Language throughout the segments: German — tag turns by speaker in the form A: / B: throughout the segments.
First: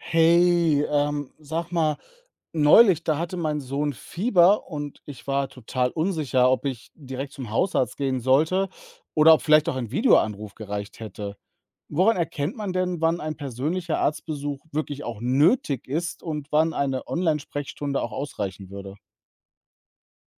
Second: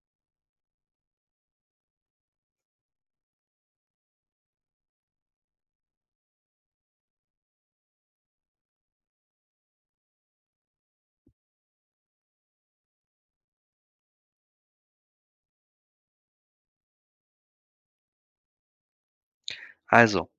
A: Hey, sag mal, neulich, da hatte mein Sohn Fieber und ich war total unsicher, ob ich direkt zum Hausarzt gehen sollte oder ob vielleicht auch ein Videoanruf gereicht hätte. Woran erkennt man denn, wann ein persönlicher Arztbesuch wirklich auch nötig ist und wann eine Online-Sprechstunde auch ausreichen würde?
B: Also,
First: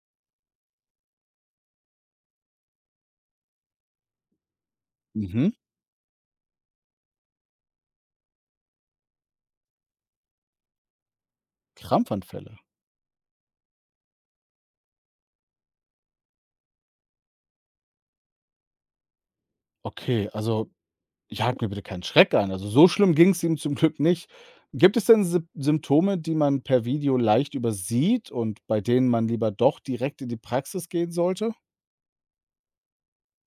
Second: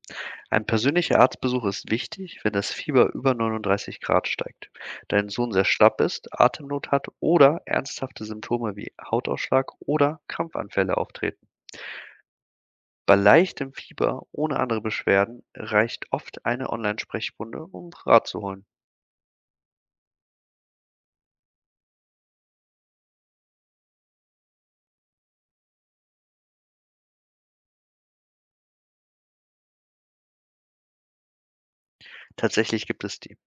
B: ein persönlicher Arztbesuch ist wichtig, wenn das Fieber über 39 Grad steigt, dein
A: Mhm,
B: Sohn sehr schlapp ist, Atemnot hat oder ernsthafte Symptome wie Hautausschlag oder Krampfanfälle auftreten.
A: Krampfanfälle.
B: Bei leichtem Fieber ohne andere Beschwerden reicht oft eine Online-Sprechstunde, um Rat zu holen.
A: Okay, also, jagt mir bitte keinen Schreck ein. Also, so schlimm ging es ihm zum Glück nicht. Gibt es denn Symptome, die man per Video leicht übersieht und bei denen man lieber doch direkt in die Praxis gehen sollte?
B: Tatsächlich gibt es die.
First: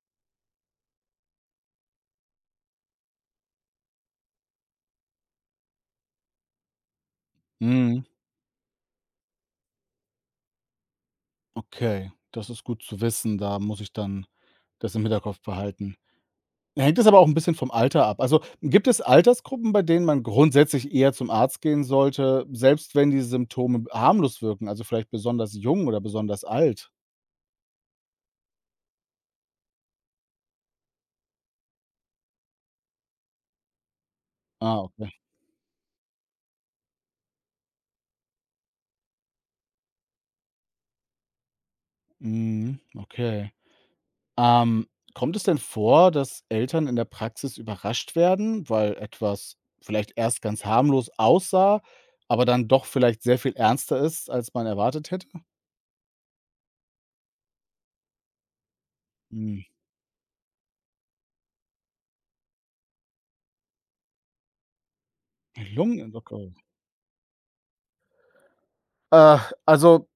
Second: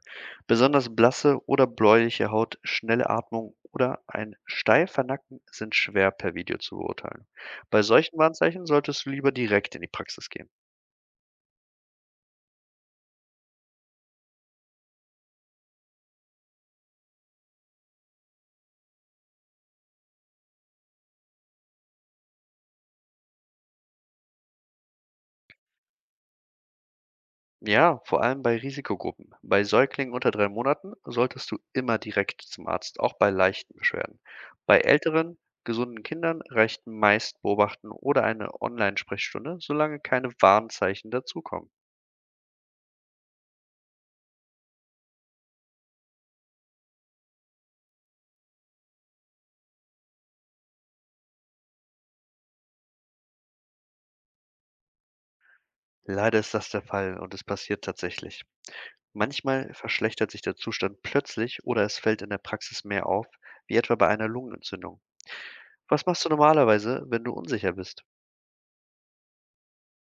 B: Besonders blasse oder bläuliche Haut, schnelle Atmung oder ein steifer Nacken sind schwer per Video zu beurteilen. Bei
A: Mhm,
B: solchen Warnzeichen solltest du lieber direkt in die Praxis gehen.
A: okay, das ist gut zu wissen. Da muss ich dann das im Hinterkopf behalten. Ja, hängt es aber auch ein bisschen vom Alter ab. Also, gibt es Altersgruppen, bei denen man grundsätzlich eher zum Arzt gehen sollte, selbst wenn die Symptome harmlos wirken, also vielleicht besonders jung oder besonders alt?
B: Ja, vor allem bei Risikogruppen. Bei Säuglingen unter 3 Monaten solltest du immer direkt zum Arzt, auch bei leichten Beschwerden. Bei
A: Ah, okay.
B: älteren, gesunden Kindern reicht meist Beobachten oder eine Online-Sprechstunde, solange keine Warnzeichen dazukommen.
A: Mhm, okay. Ähm, kommt es denn vor, dass Eltern in der Praxis überrascht werden, weil etwas vielleicht erst ganz harmlos aussah, aber dann doch vielleicht sehr viel ernster ist, als man erwartet hätte?
B: Leider ist das der Fall und es passiert tatsächlich.
A: Hm,
B: Manchmal verschlechtert sich der Zustand plötzlich oder es fällt in der Praxis mehr auf, wie etwa bei einer Lungenentzündung. Was machst du
A: Lungenentzündung.
B: normalerweise, wenn du unsicher bist?
A: Äh, also,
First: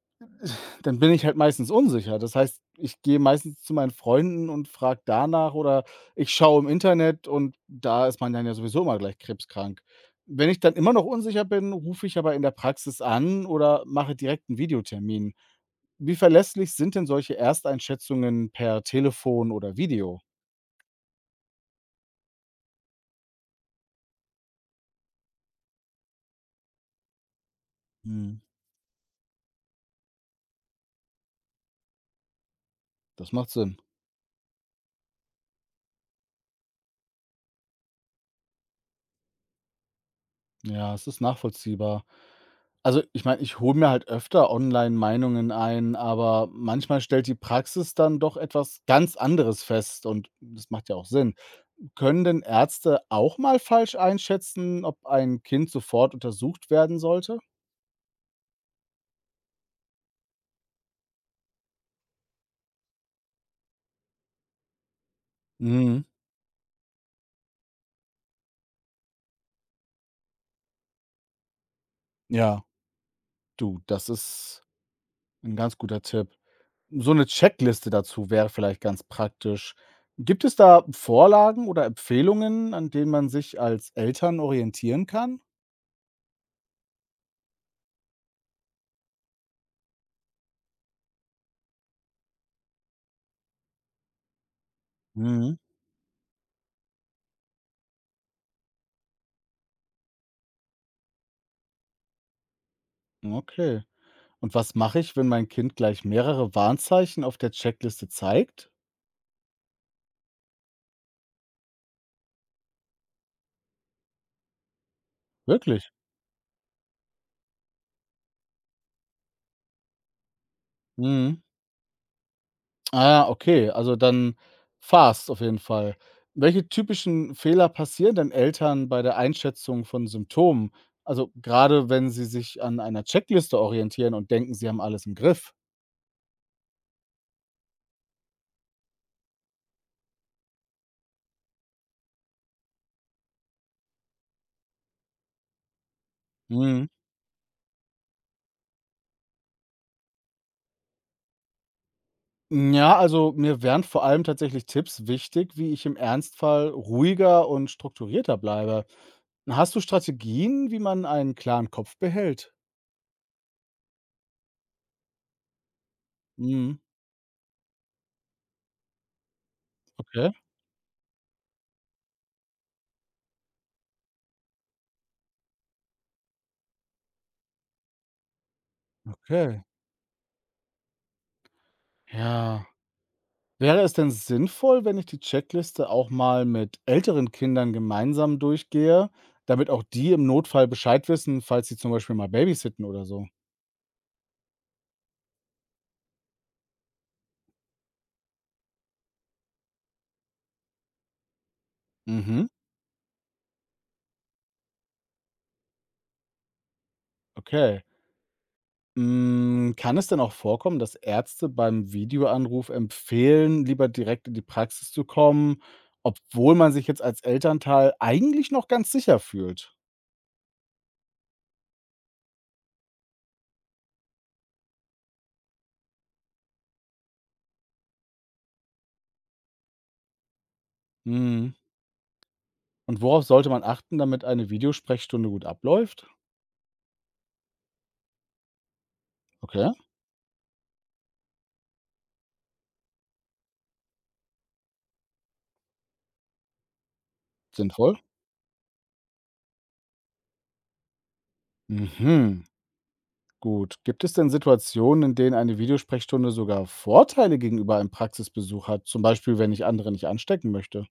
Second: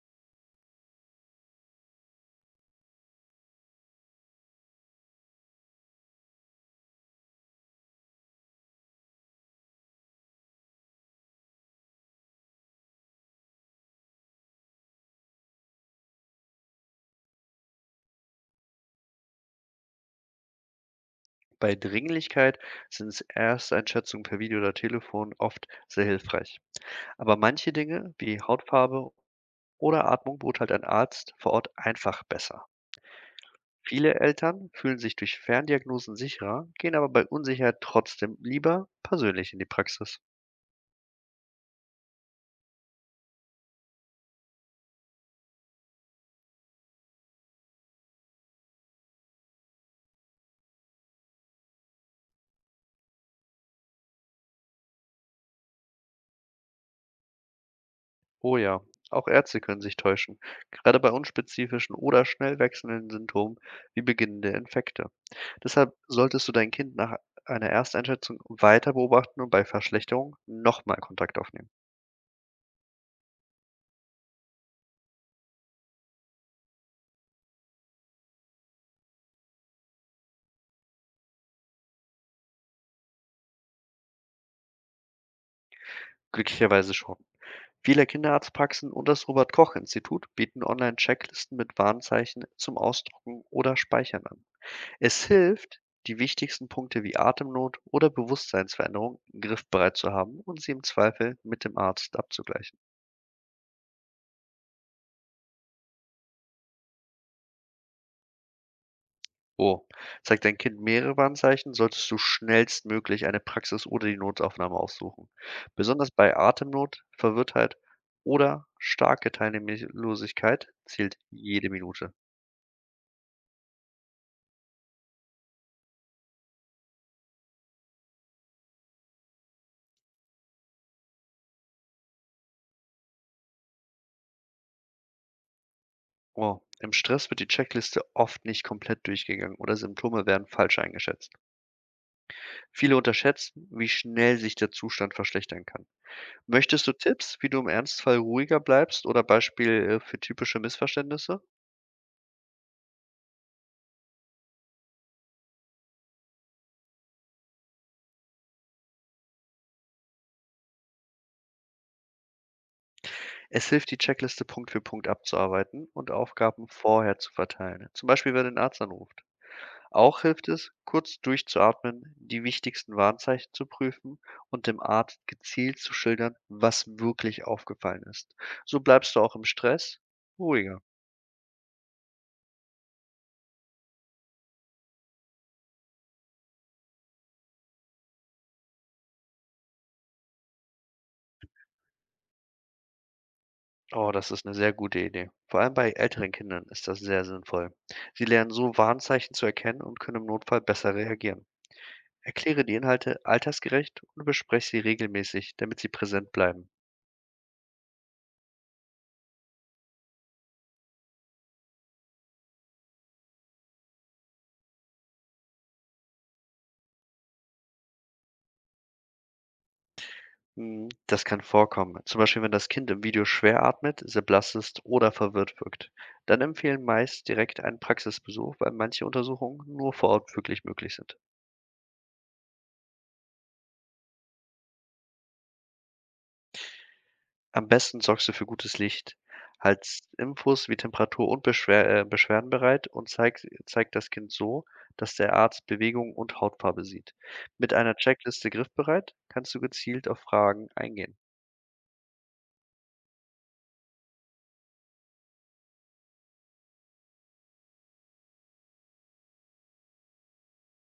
A: dann bin ich halt meistens unsicher. Das heißt, ich gehe meistens zu meinen Freunden und frage danach oder ich schaue im Internet und da ist man dann ja sowieso immer gleich krebskrank. Wenn ich dann immer noch unsicher bin, rufe ich aber in der Praxis an oder mache direkt einen Videotermin. Wie verlässlich sind denn solche Ersteinschätzungen per Telefon oder Video?
B: Bei Dringlichkeit sind Ersteinschätzungen per Video oder Telefon oft sehr hilfreich. Aber manche Dinge
A: Mhm.
B: wie Hautfarbe oder Atmung beurteilt ein Arzt vor Ort einfach besser.
A: Das macht Sinn.
B: Viele Eltern fühlen sich durch Ferndiagnosen sicherer, gehen aber bei Unsicherheit trotzdem lieber persönlich in die Praxis.
A: Ja, es ist nachvollziehbar. Also, ich meine, ich hole mir halt öfter online Meinungen ein, aber manchmal stellt die Praxis dann doch etwas ganz anderes fest und das macht ja auch Sinn. Können denn Ärzte auch mal falsch einschätzen, ob ein Kind sofort untersucht werden sollte?
B: Oh ja, auch Ärzte können sich täuschen, gerade bei unspezifischen oder schnell wechselnden Symptomen wie beginnende Infekte. Deshalb
A: Mhm.
B: solltest du dein Kind nach einer Ersteinschätzung weiter beobachten und bei Verschlechterung nochmal Kontakt aufnehmen.
A: Ja, du, das ist ein ganz guter Tipp. So eine Checkliste dazu wäre vielleicht ganz praktisch. Gibt es da Vorlagen oder Empfehlungen, an denen man sich als Eltern orientieren kann?
B: Glücklicherweise schon. Viele Kinderarztpraxen und das Robert-Koch-Institut bieten Online-Checklisten mit Warnzeichen zum Ausdrucken oder Speichern an. Es
A: Mhm.
B: hilft, die wichtigsten Punkte wie Atemnot oder Bewusstseinsveränderung griffbereit zu haben und sie im Zweifel mit dem Arzt abzugleichen.
A: Okay. Und was mache ich, wenn mein Kind gleich mehrere Warnzeichen auf der Checkliste zeigt?
B: Oh, zeigt dein Kind mehrere Warnzeichen, solltest du schnellstmöglich eine Praxis oder die Notaufnahme aufsuchen.
A: Wirklich?
B: Besonders bei Atemnot, Verwirrtheit oder starke Teilnehmlosigkeit zählt
A: Mhm.
B: jede Minute.
A: Ah ja, okay, also dann fast auf jeden Fall. Welche typischen Fehler passieren denn Eltern bei der Einschätzung von Symptomen? Also, gerade wenn sie sich an einer Checkliste orientieren und denken, sie haben alles im Griff.
B: Oh, im Stress wird die Checkliste oft nicht komplett durchgegangen oder Symptome werden falsch eingeschätzt. Viele unterschätzen, wie schnell sich der Zustand verschlechtern kann.
A: Mhm.
B: Möchtest du Tipps, wie du im Ernstfall ruhiger bleibst, oder Beispiele für typische Missverständnisse?
A: Ja, also mir wären vor allem tatsächlich Tipps wichtig, wie ich im Ernstfall ruhiger und strukturierter bleibe. Hast du Strategien, wie man einen klaren Kopf behält?
B: Es hilft, die Checkliste Punkt für Punkt abzuarbeiten und Aufgaben
A: Mhm,
B: vorher zu verteilen, zum Beispiel wer den Arzt anruft. Auch
A: okay,
B: hilft es, kurz durchzuatmen, die wichtigsten Warnzeichen zu prüfen und dem Arzt gezielt zu schildern, was wirklich aufgefallen ist. So bleibst du auch im
A: okay.
B: Stress ruhiger.
A: Ja. Wäre es denn sinnvoll, wenn ich die Checkliste auch mal mit älteren Kindern gemeinsam durchgehe, damit auch die im Notfall Bescheid wissen, falls sie zum Beispiel mal babysitten oder so?
B: Oh, das ist eine sehr gute Idee. Vor allem bei älteren Kindern ist das sehr sinnvoll. Sie lernen so, Warnzeichen zu erkennen und können im Notfall besser reagieren.
A: Mhm,
B: Erkläre die Inhalte altersgerecht und bespreche sie regelmäßig, damit sie präsent bleiben.
A: okay. Hm, kann es denn auch vorkommen, dass Ärzte beim Videoanruf empfehlen, lieber direkt in die Praxis zu kommen, obwohl man sich jetzt als Elternteil eigentlich noch ganz sicher fühlt?
B: Mhm, das kann vorkommen. Zum Beispiel, wenn das Kind im Video schwer atmet, sehr blass ist oder verwirrt wirkt. Dann empfehlen meist direkt einen Praxisbesuch, weil manche Untersuchungen nur vor Ort wirklich möglich sind.
A: Mhm. Und worauf sollte man achten, damit eine Videosprechstunde gut abläuft?
B: Am besten sorgst du für gutes Licht.
A: Okay,
B: Halt Infos wie Temperatur und Beschwerden bereit und zeig das Kind so, dass der Arzt Bewegung und Hautfarbe sieht. Mit einer
A: sinnvoll.
B: Checkliste griffbereit kannst du gezielt auf Fragen eingehen.
A: Mhm. Gut. Gibt es denn Situationen, in denen eine Videosprechstunde sogar Vorteile gegenüber einem Praxisbesuch hat? Zum Beispiel, wenn ich andere nicht anstecken möchte?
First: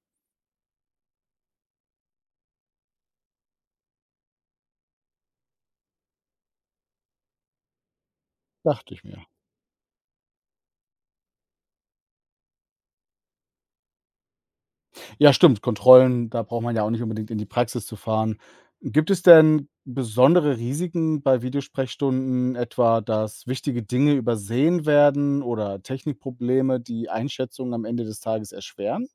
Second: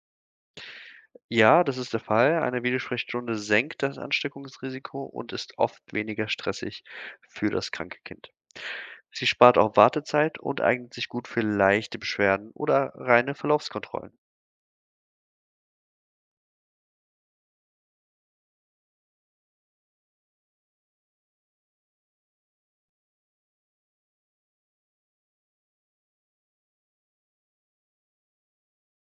B: Ja, das ist der Fall. Eine Videosprechstunde senkt das Ansteckungsrisiko und ist oft weniger stressig für das kranke Kind.
A: Dachte ich mir.
B: Sie spart auch Wartezeit und eignet sich gut für leichte Beschwerden oder reine Verlaufskontrollen.
A: Ja, stimmt. Kontrollen, da braucht man ja auch nicht unbedingt in die Praxis zu fahren. Gibt es denn besondere Risiken bei Videosprechstunden, etwa dass wichtige Dinge übersehen werden oder Technikprobleme die Einschätzung am Ende des Tages erschweren?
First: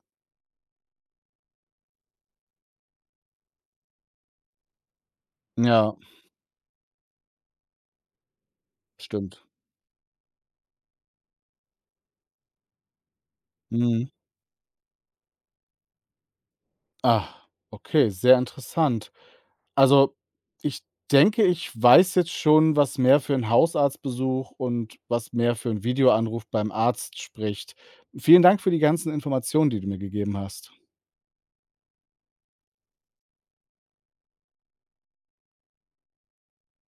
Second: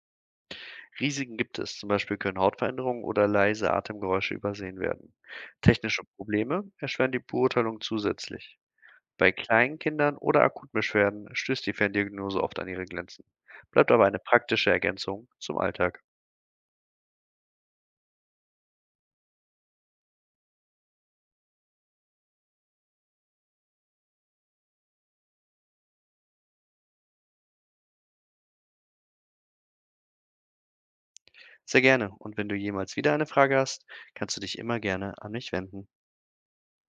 B: Risiken gibt es, zum Beispiel können Hautveränderungen oder leise Atemgeräusche übersehen werden.
A: Ja,
B: Technische Probleme erschweren die Beurteilung zusätzlich. Bei
A: stimmt.
B: kleinen Kindern oder akuten Beschwerden stößt die Ferndiagnose oft an ihre Grenzen, bleibt aber
A: Mhm.
B: eine praktische Ergänzung zum Alltag.
A: Ah, okay, sehr interessant. Also, ich denke, ich weiß jetzt schon, was mehr für einen Hausarztbesuch und was mehr für einen Videoanruf beim Arzt spricht. Vielen Dank für die ganzen Informationen, die du mir gegeben hast.
B: Sehr gerne. Und wenn du jemals wieder eine Frage hast, kannst du dich immer gerne an mich wenden.